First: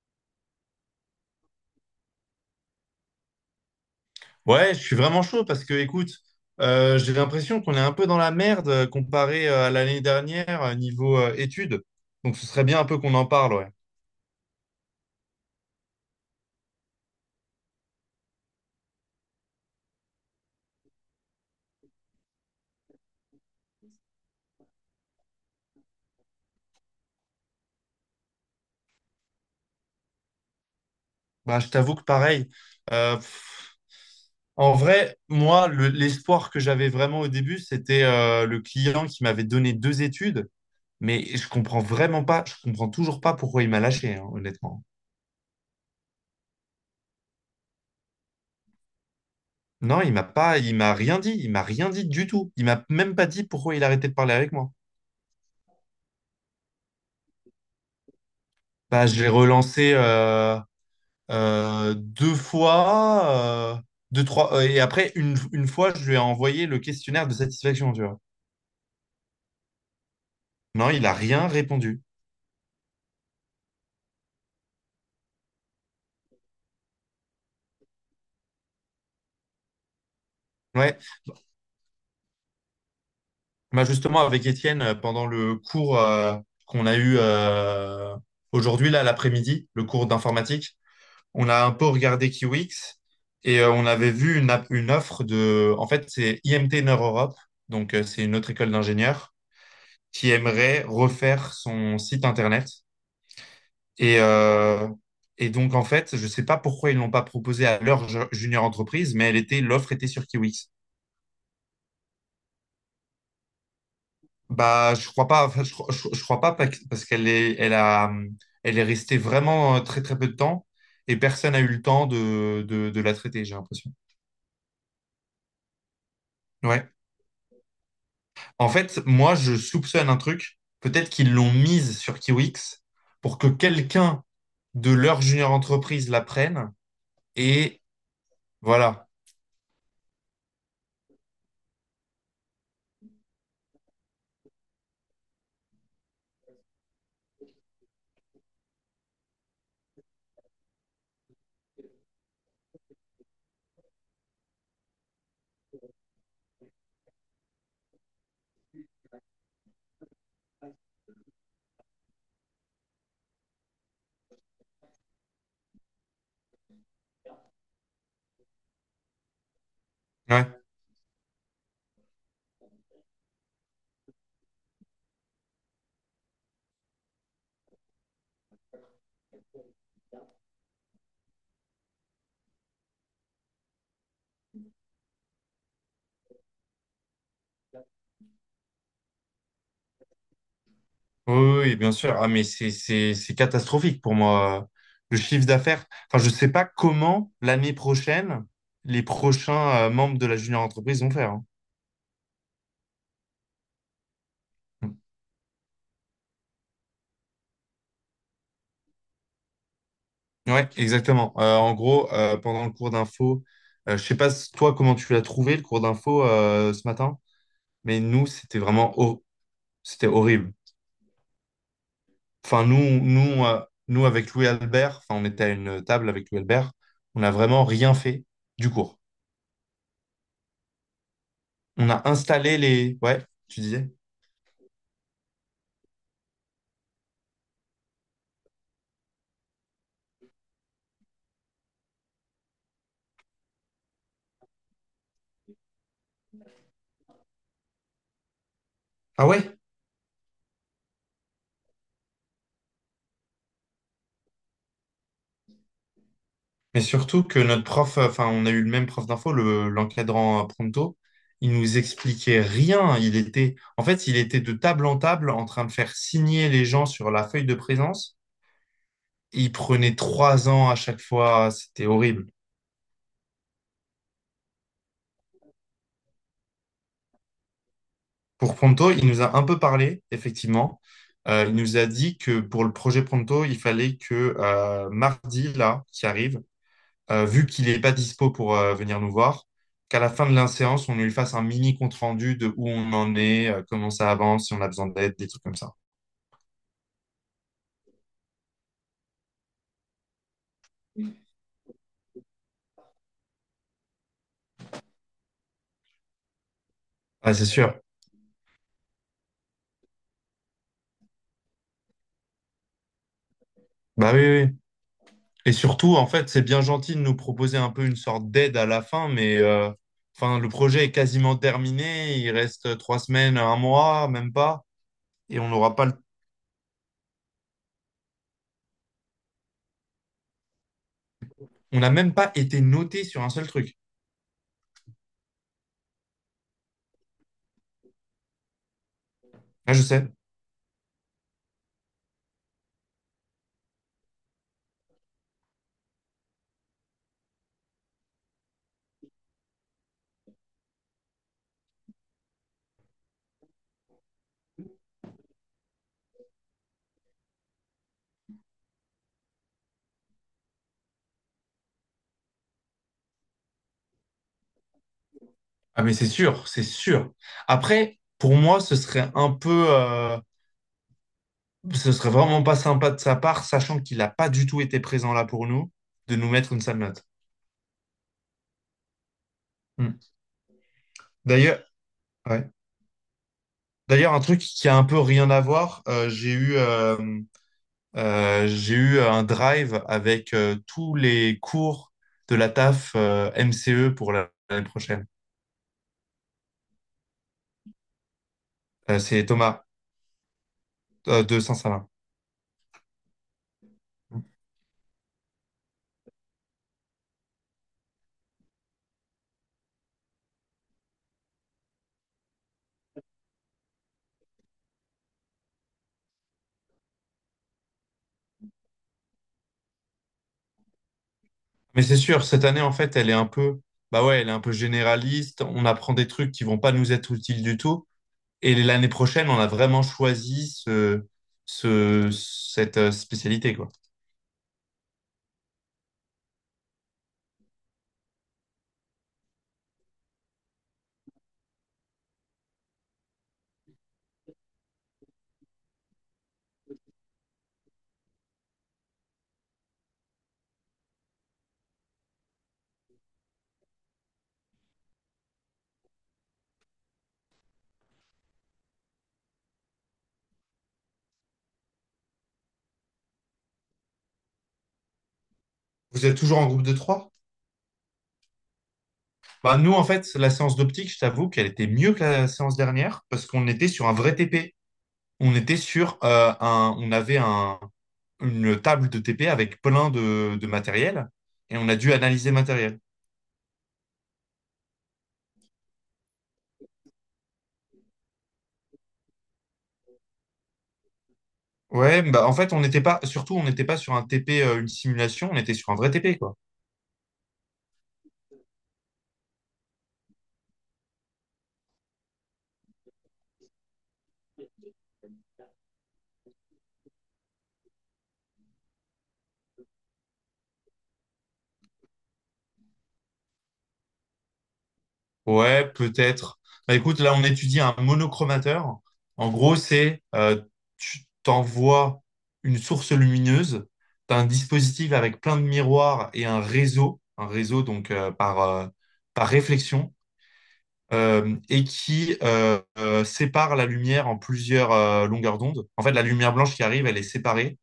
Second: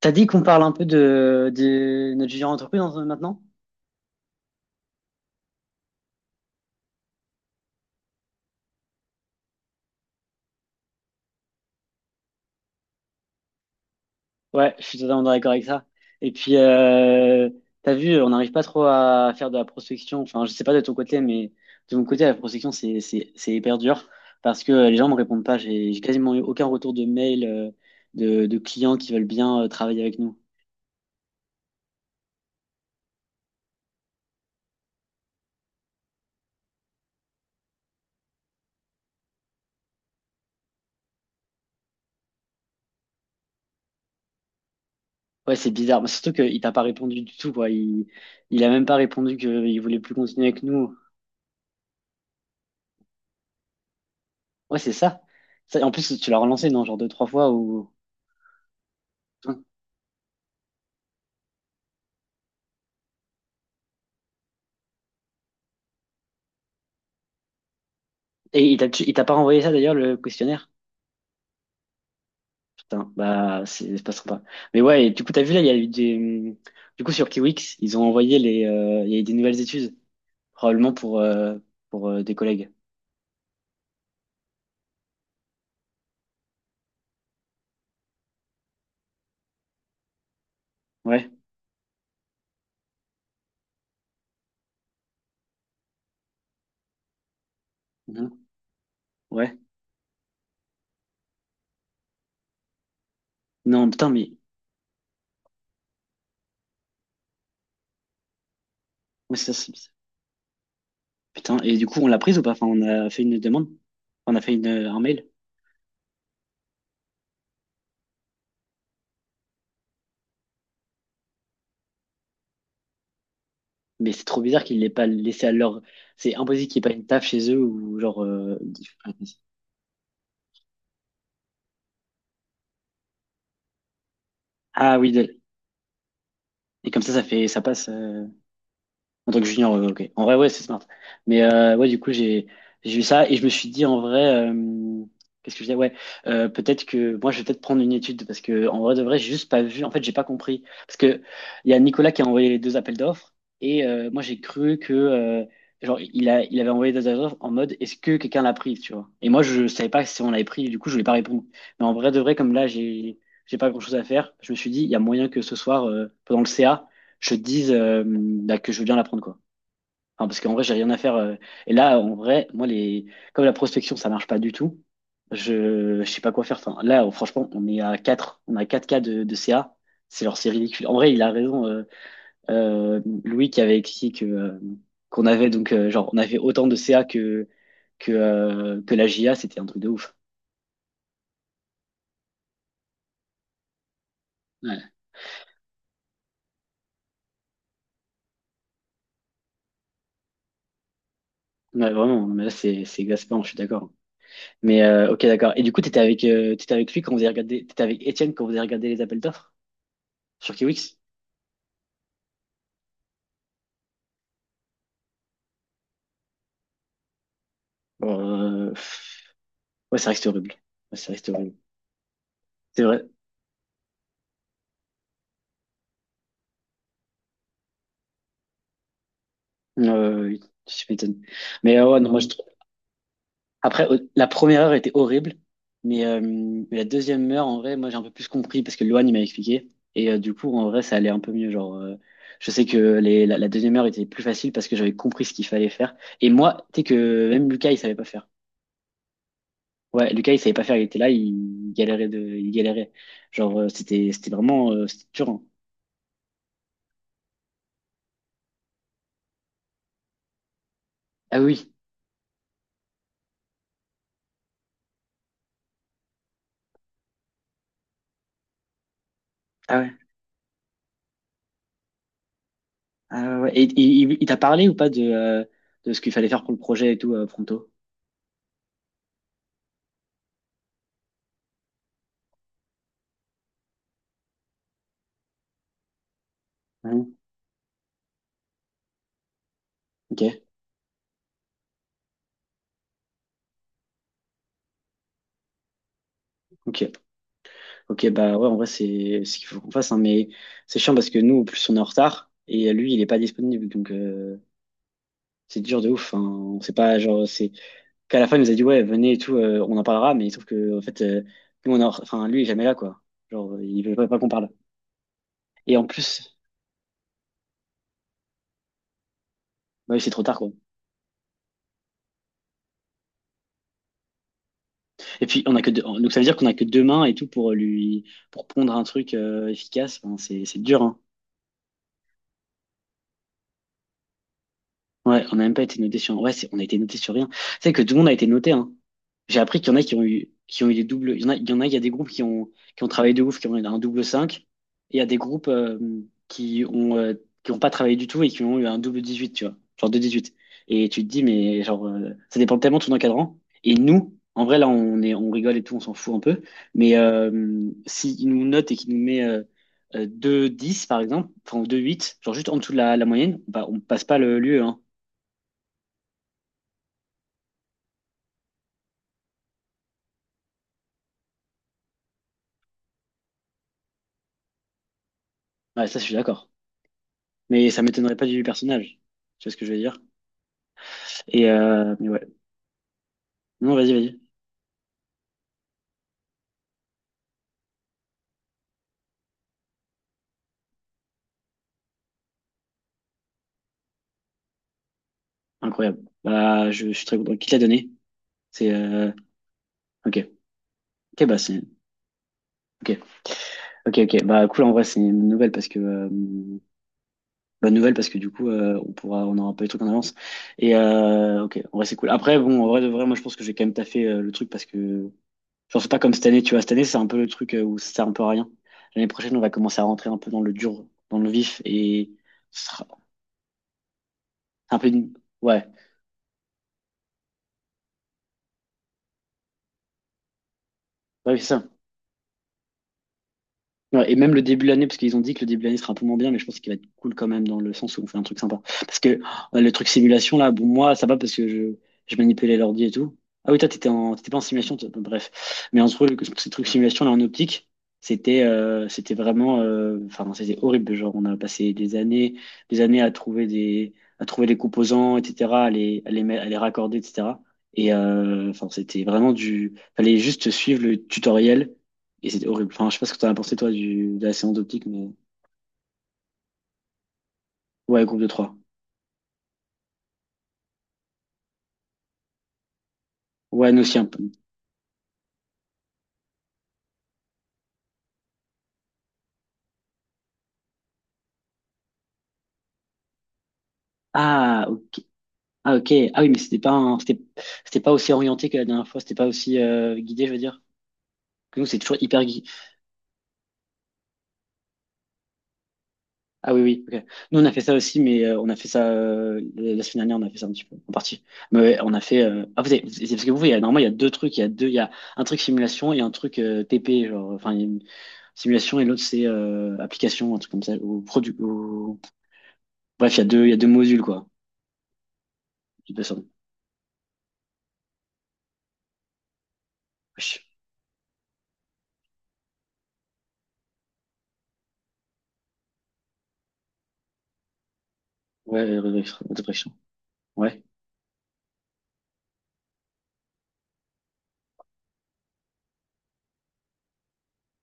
T'as dit qu'on parle un peu de notre future entreprise maintenant? Ouais, je suis vraiment chaud parce que, écoute, j'ai l'impression qu'on est un peu dans la merde comparé à l'année dernière niveau études. Donc, ce serait bien un peu qu'on en parle, ouais. Ouais, je suis totalement d'accord avec ça. Et puis, t'as vu, on n'arrive pas trop à faire de la prospection. Enfin, je sais pas de ton côté, mais de mon côté, la prospection, c'est hyper dur parce que les gens me répondent pas. J'ai quasiment eu aucun retour de mail, de clients qui veulent bien travailler avec nous. Bah, je t'avoue que pareil. euh, pff, En vrai, moi, l'espoir que j'avais vraiment au début, c'était le client qui m'avait donné deux études, mais je comprends vraiment pas, je comprends toujours pas pourquoi il m'a lâché, hein, honnêtement. Ouais, c'est bizarre. Mais surtout qu'il t'a pas répondu du tout, quoi. Il a même pas répondu qu'il voulait Non, plus continuer avec il nous. m'a rien dit du tout. Il m'a même pas dit pourquoi il arrêtait de parler avec moi. Ouais, c'est ça. Ça, en plus, tu l'as relancé, non? Genre deux, trois fois ou. Bah, je l'ai relancé. Deux fois, deux, trois, et après, une fois, je lui ai envoyé le questionnaire de satisfaction, tu vois. Et il t'a pas renvoyé ça d'ailleurs, le questionnaire? Non, il a rien répondu. Putain, bah c'est pas sympa. Mais ouais, et du coup, t'as vu là, il y a eu des. Du coup, sur Kiwix, ils ont envoyé les. Il y a eu des nouvelles études, probablement Ouais. pour des collègues. Bah, justement, avec Étienne, pendant le cours qu'on a eu aujourd'hui, là, l'après-midi, le cours d'informatique, Ouais. on a un peu regardé Kiwix et on avait vu une offre de. En fait, c'est IMT Nord Europe, donc c'est une Mhm. autre école d'ingénieurs Ouais. qui aimerait refaire son site internet. Non, putain, Et, mais. euh, et donc, en fait, je ne sais pas pourquoi ils ne l'ont pas proposé à leur junior entreprise, mais Ouais, ça, c'est bizarre. l'offre était sur Kiwix. Putain, et du coup, on l'a prise ou pas? Enfin, on a fait une demande. On a fait une, euh, Bah, un je mail. crois pas, enfin, je crois pas parce qu'elle est, elle a, elle est restée vraiment très très peu de temps et personne n'a eu le temps de la traiter, j'ai l'impression. Mais c'est trop bizarre qu'ils l'aient pas laissé à leur. C'est impossible qu'il n'y Ouais. ait pas une taf chez eux ou genre. En fait, moi, je soupçonne un truc. Peut-être qu'ils l'ont mise sur Kiwix pour que quelqu'un de Ah oui, leur junior entreprise la prenne et comme ça fait. Ça et passe. Voilà. En tant que junior, ouais, ok. En vrai, ouais, c'est smart. Mais ouais, du coup, j'ai eu ça et je me suis dit en vrai, euh, qu'est-ce que je disais? Ouais, peut-être que moi, je vais peut-être prendre une étude parce que en vrai de vrai, j'ai juste pas vu. En fait, j'ai pas compris parce que il y a Nicolas qui a envoyé les deux appels d'offres et moi, j'ai cru que genre il avait envoyé des appels d'offres en mode est-ce que quelqu'un l'a pris, tu vois? Et moi, je savais pas si on l'avait pris. Du coup, je voulais pas répondre. Mais en vrai de vrai, comme là, j'ai pas grand-chose à faire, je me suis dit il y a moyen que ce soir pendant le CA je te dise bah, que je veux bien l'apprendre, quoi. Enfin, parce qu'en Ouais. vrai, j'ai rien à faire. Et là, en vrai, moi, les, comme la prospection, ça marche pas du tout, je sais pas quoi faire. Enfin, là, oh, franchement, on est à 4. On a 4 cas de CA. C'est genre, c'est ridicule. En vrai, il a raison, Louis, qui avait écrit que, qu'on avait donc, genre, on avait autant de CA que la JA, c'était un truc de ouf. Oui, oui, oui, bien sûr. Ah, mais c'est catastrophique pour moi. Ouais, Le chiffre d'affaires. Enfin, je sais pas comment l'année prochaine, les prochains membres de la junior entreprise vont faire, hein. ouais, vraiment, mais là, c'est exaspérant, je suis d'accord. Mais Mm. Ok, d'accord. Et du coup, t'étais avec lui quand vous avez regardé, t'étais avec Étienne quand vous avez regardé les appels d'offres sur Ouais, Kiwix? exactement. En gros, pendant le cours d'info, je sais pas toi comment tu l'as trouvé le cours d'info ce matin, mais nous c'était Bon, vraiment ouais, c'était ça reste horrible. horrible. Ouais, ça reste horrible. Enfin C'est vrai. Nous avec Louis Albert, enfin on était à une table avec Louis Albert, on n'a vraiment rien fait du cours. Oui, je m'étonne. Mais On ouais, a non, moi, je trouve- installé les, ouais, tu Après, disais? La première heure était horrible, mais la deuxième heure, en vrai, moi, j'ai un peu plus compris parce que Loane, il m'a expliqué. Et du coup, en vrai, ça allait un peu mieux. Genre, je sais que la deuxième heure était plus facile parce que j'avais compris ce qu'il fallait faire. Et moi, tu sais que même Lucas, il savait pas faire. Ah ouais? Ouais, Lucas, il savait pas faire, il était là, il galérait. Genre, c'était vraiment, c'était dur. Hein. Mais surtout que notre prof, enfin, on a eu le même prof d'info, l'encadrant Pronto, Ah il oui, nous expliquait rien. En fait, il était de table en table en train de faire signer les gens sur la feuille de présence. Il ah ouais, prenait trois ans à chaque fois. C'était horrible. ah ouais. Ouais. Et il t'a parlé ou pas de ce qu'il fallait faire pour le projet et tout, Pronto? Pour Pronto, il nous a un peu parlé, effectivement. Il nous a dit que pour le projet Pronto, il fallait que mardi, là, qui arrive, Hein. Vu qu'il n'est pas dispo pour venir nous voir, qu'à la fin de Ok, la séance, on lui fasse un mini compte-rendu de où on en est, comment ça avance, si on a besoin d'aide, des trucs comme ça. ok, ok. Bah ouais, en vrai, c'est ce qu'il faut qu'on fasse, hein, mais c'est chiant parce que nous, en plus, on est en retard et lui, il est pas disponible, donc c'est dur de ouf. Hein. On sait pas, genre, Ah, c'est c'est sûr. qu'à la fin, il nous a dit ouais, venez et tout, on en parlera, mais sauf que en fait, nous, enfin, lui, il est jamais là, quoi. Genre, il veut pas Bah pas oui, qu'on oui, oui. parle. Et Et en surtout, en fait, plus. c'est bien gentil de nous proposer un peu une sorte d'aide à la fin, mais Ouais, c'est trop tard, enfin, le quoi. projet est quasiment terminé. Il reste trois semaines, un mois, même pas. Et Et puis, on a que deux. Donc, ça veut dire qu'on a que deux mains et tout pour lui, pour pondre un truc efficace. Enfin, c'est dur, hein. on n'a même pas été noté sur un seul truc. Ouais, on n'a même pas été noté sur. Ouais, on a été noté sur rien. C'est que tout le monde a été noté, hein. J'ai appris qu'il y Ah, en a je qui ont sais. eu, qui ont eu des doubles. Il y en a, il y en a, il y a des groupes qui ont travaillé de ouf, qui ont eu un double cinq. Et il y a des groupes qui ont, euh, qui ont pas travaillé du tout et qui ont eu un double 18 tu vois. Genre de 18. Et tu te dis, mais genre, ça dépend tellement de ton encadrant. Et nous, en vrai, là, on est, on rigole et tout, on s'en fout un peu. Mais s'il nous note et qu'il nous met 2-10, par exemple, enfin, deux huit genre juste en dessous de la moyenne, bah, on passe pas le l'UE, Ah, mais c'est sûr, c'est sûr. Après, pour moi, ce serait un peu. Ce serait vraiment pas sympa de sa part, sachant qu'il n'a pas du tout été présent là pour nous, Ouais, ça, je suis de nous d'accord. mettre une sale note. Mais ça m'étonnerait pas du personnage. Tu vois ce que je veux dire? Mm. Et D'ailleurs, mais ouais. ouais. Non, vas-y, D'ailleurs, vas-y. un truc qui a un peu rien à voir, j'ai eu un drive avec tous les cours de la TAF MCE pour l'année prochaine. Incroyable. Bah, je suis très content. Qui te l'a donné? C'est C'est Thomas ok. Ok, bah de c'est Saint-Salin. ok. Ok, ok. Bah cool. En vrai, c'est une nouvelle parce que bonne nouvelle parce que du coup, on pourra, on aura pas peu les trucs en avance. Et ok. En vrai, c'est cool. Après, bon, en vrai de vrai, moi, je pense que j'ai quand même taffé le truc parce que genre c'est pas comme cette année. Tu vois, cette année, c'est un peu le truc où ça sert un peu à rien. L'année prochaine, on va commencer à rentrer un peu dans le dur, dans le vif Mais c'est et sûr, cette année, en fait, elle est un peu, bah ouais, elle est un peu c'est un peu une- généraliste. Ouais, On apprend des trucs qui vont pas nous être utiles du tout. Et l'année prochaine, on a vraiment choisi ouais, c'est ça. Cette spécialité, quoi. Ouais, et même le début de l'année, parce qu'ils ont dit que le début de l'année sera un peu moins bien, mais je pense qu'il va être cool quand même dans le sens où on fait un truc sympa. Parce que oh, le truc simulation, là, bon, moi, ça va parce que je manipulais l'ordi et tout. Ah oui, toi, t'étais pas en simulation, toi. Bon, bref. Mais en gros, ce truc simulation, là, en optique, c'était vraiment. Enfin, c'était horrible. Genre, on a passé des années à trouver les composants, etc., à les raccorder, etc. Et enfin, c'était vraiment du. Fallait juste suivre le tutoriel. Et c'était horrible. Enfin, je sais pas ce que t'en as pensé, toi, de la séance d'optique, mais. Vous êtes toujours en groupe de trois? Ouais, groupe de trois. Bah, nous, en fait, la séance d'optique, je t'avoue qu'elle était mieux que la séance dernière parce qu'on était Ouais, nous sur un aussi un vrai peu. TP. On était sur on avait une table de TP avec plein de matériel et on a dû analyser le matériel. Ah, ok. Ah, ok. Ah oui, mais c'était pas c'était pas aussi orienté que la dernière fois. C'était pas aussi guidé, je veux dire. Que nous, c'est toujours Ouais, hyper bah en guidé. fait, on n'était pas, surtout, on n'était pas sur un TP, une simulation, on était sur un vrai TP, quoi. Ah oui, oui, ok. Nous, on a fait ça aussi, mais on a fait ça la semaine dernière, on a fait ça un petit peu, en partie. Mais ouais, on a fait. Ah, c'est parce que vous, il y a, normalement, il y a deux trucs. Il y a un truc simulation et un truc TP, genre. Enfin, il y a une simulation et l'autre, c'est application, un truc comme ça. Ou produit. Ou. Bref, il y a deux modules, quoi. Ouais, J'ai pas peut-être. Bah écoute, là, on étudie un monochromateur. En gros, Wesh. tu t'envoies une source lumineuse, t'as un dispositif avec plein de miroirs et un réseau donc Ouais, par Resurrection. réflexion, Ouais. Et qui sépare la lumière en plusieurs longueurs d'onde. En fait, la lumière blanche qui arrive, elle est séparée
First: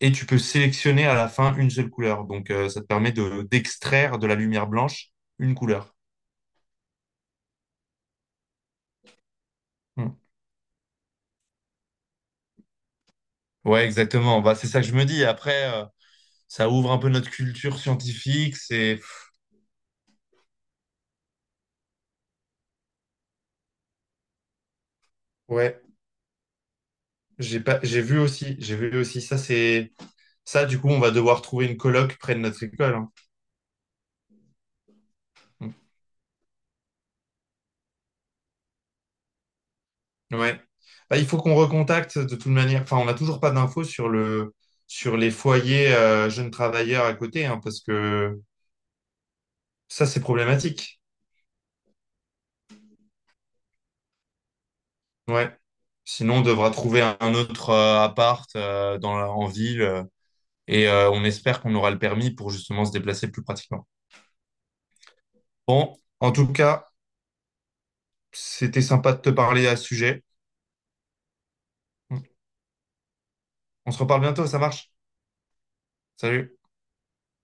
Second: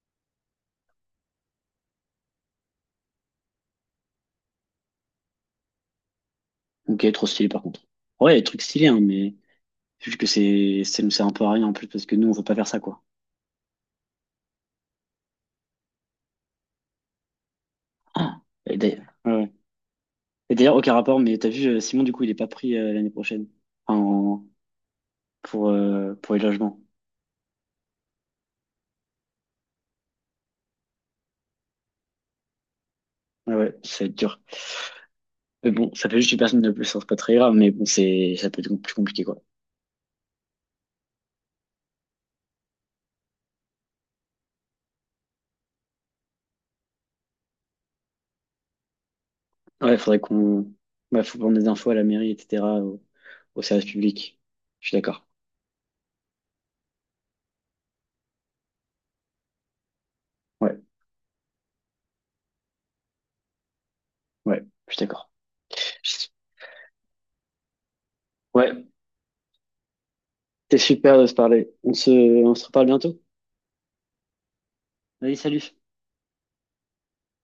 et tu peux sélectionner à la fin une seule couleur. Donc, ça te permet de d'extraire de la lumière blanche une couleur. Ok, trop stylé par contre. Ouais, des trucs stylés, hein, mais Hmm. juste que ça nous sert un peu à rien en plus parce que nous, on veut pas faire ça, quoi. Ouais, exactement. Bah, c'est ça que je me dis. Après, ça ouvre un peu notre culture Ah. scientifique. Et C'est d'ailleurs, ouais, ouais. Et d'ailleurs, aucun rapport, mais t'as vu, Simon, du coup, il est pas pris l'année prochaine en, pour, ouais. euh, pour les logements. J'ai pas, j'ai vu aussi, j'ai vu aussi. Ça, c'est ça. Du coup, on va devoir trouver une coloc près de notre école, hein. Ouais, ouais, ça va être dur. Mais bon, ça fait juste une personne de plus, hein, c'est pas très grave, mais bon, ça peut être plus compliqué, quoi. Hmm. Ouais. Bah, il faut qu'on recontacte de toute manière. Enfin, on n'a toujours pas d'infos sur le sur les foyers jeunes travailleurs à côté, hein, parce que Ouais, ça, faudrait c'est qu'on, problématique. ouais, faut prendre des infos à la mairie, etc., au service public. Je suis d'accord. Ouais. Sinon, on devra trouver un autre appart en ville Ouais, et on espère qu'on aura le permis pour justement se déplacer plus pratiquement. ouais, je suis d'accord. Bon, en tout cas, c'était Ouais, sympa de te parler à ce sujet. c'était super de se parler. On se reparle bientôt. On se reparle bientôt, ça marche? Allez, salut. Salut.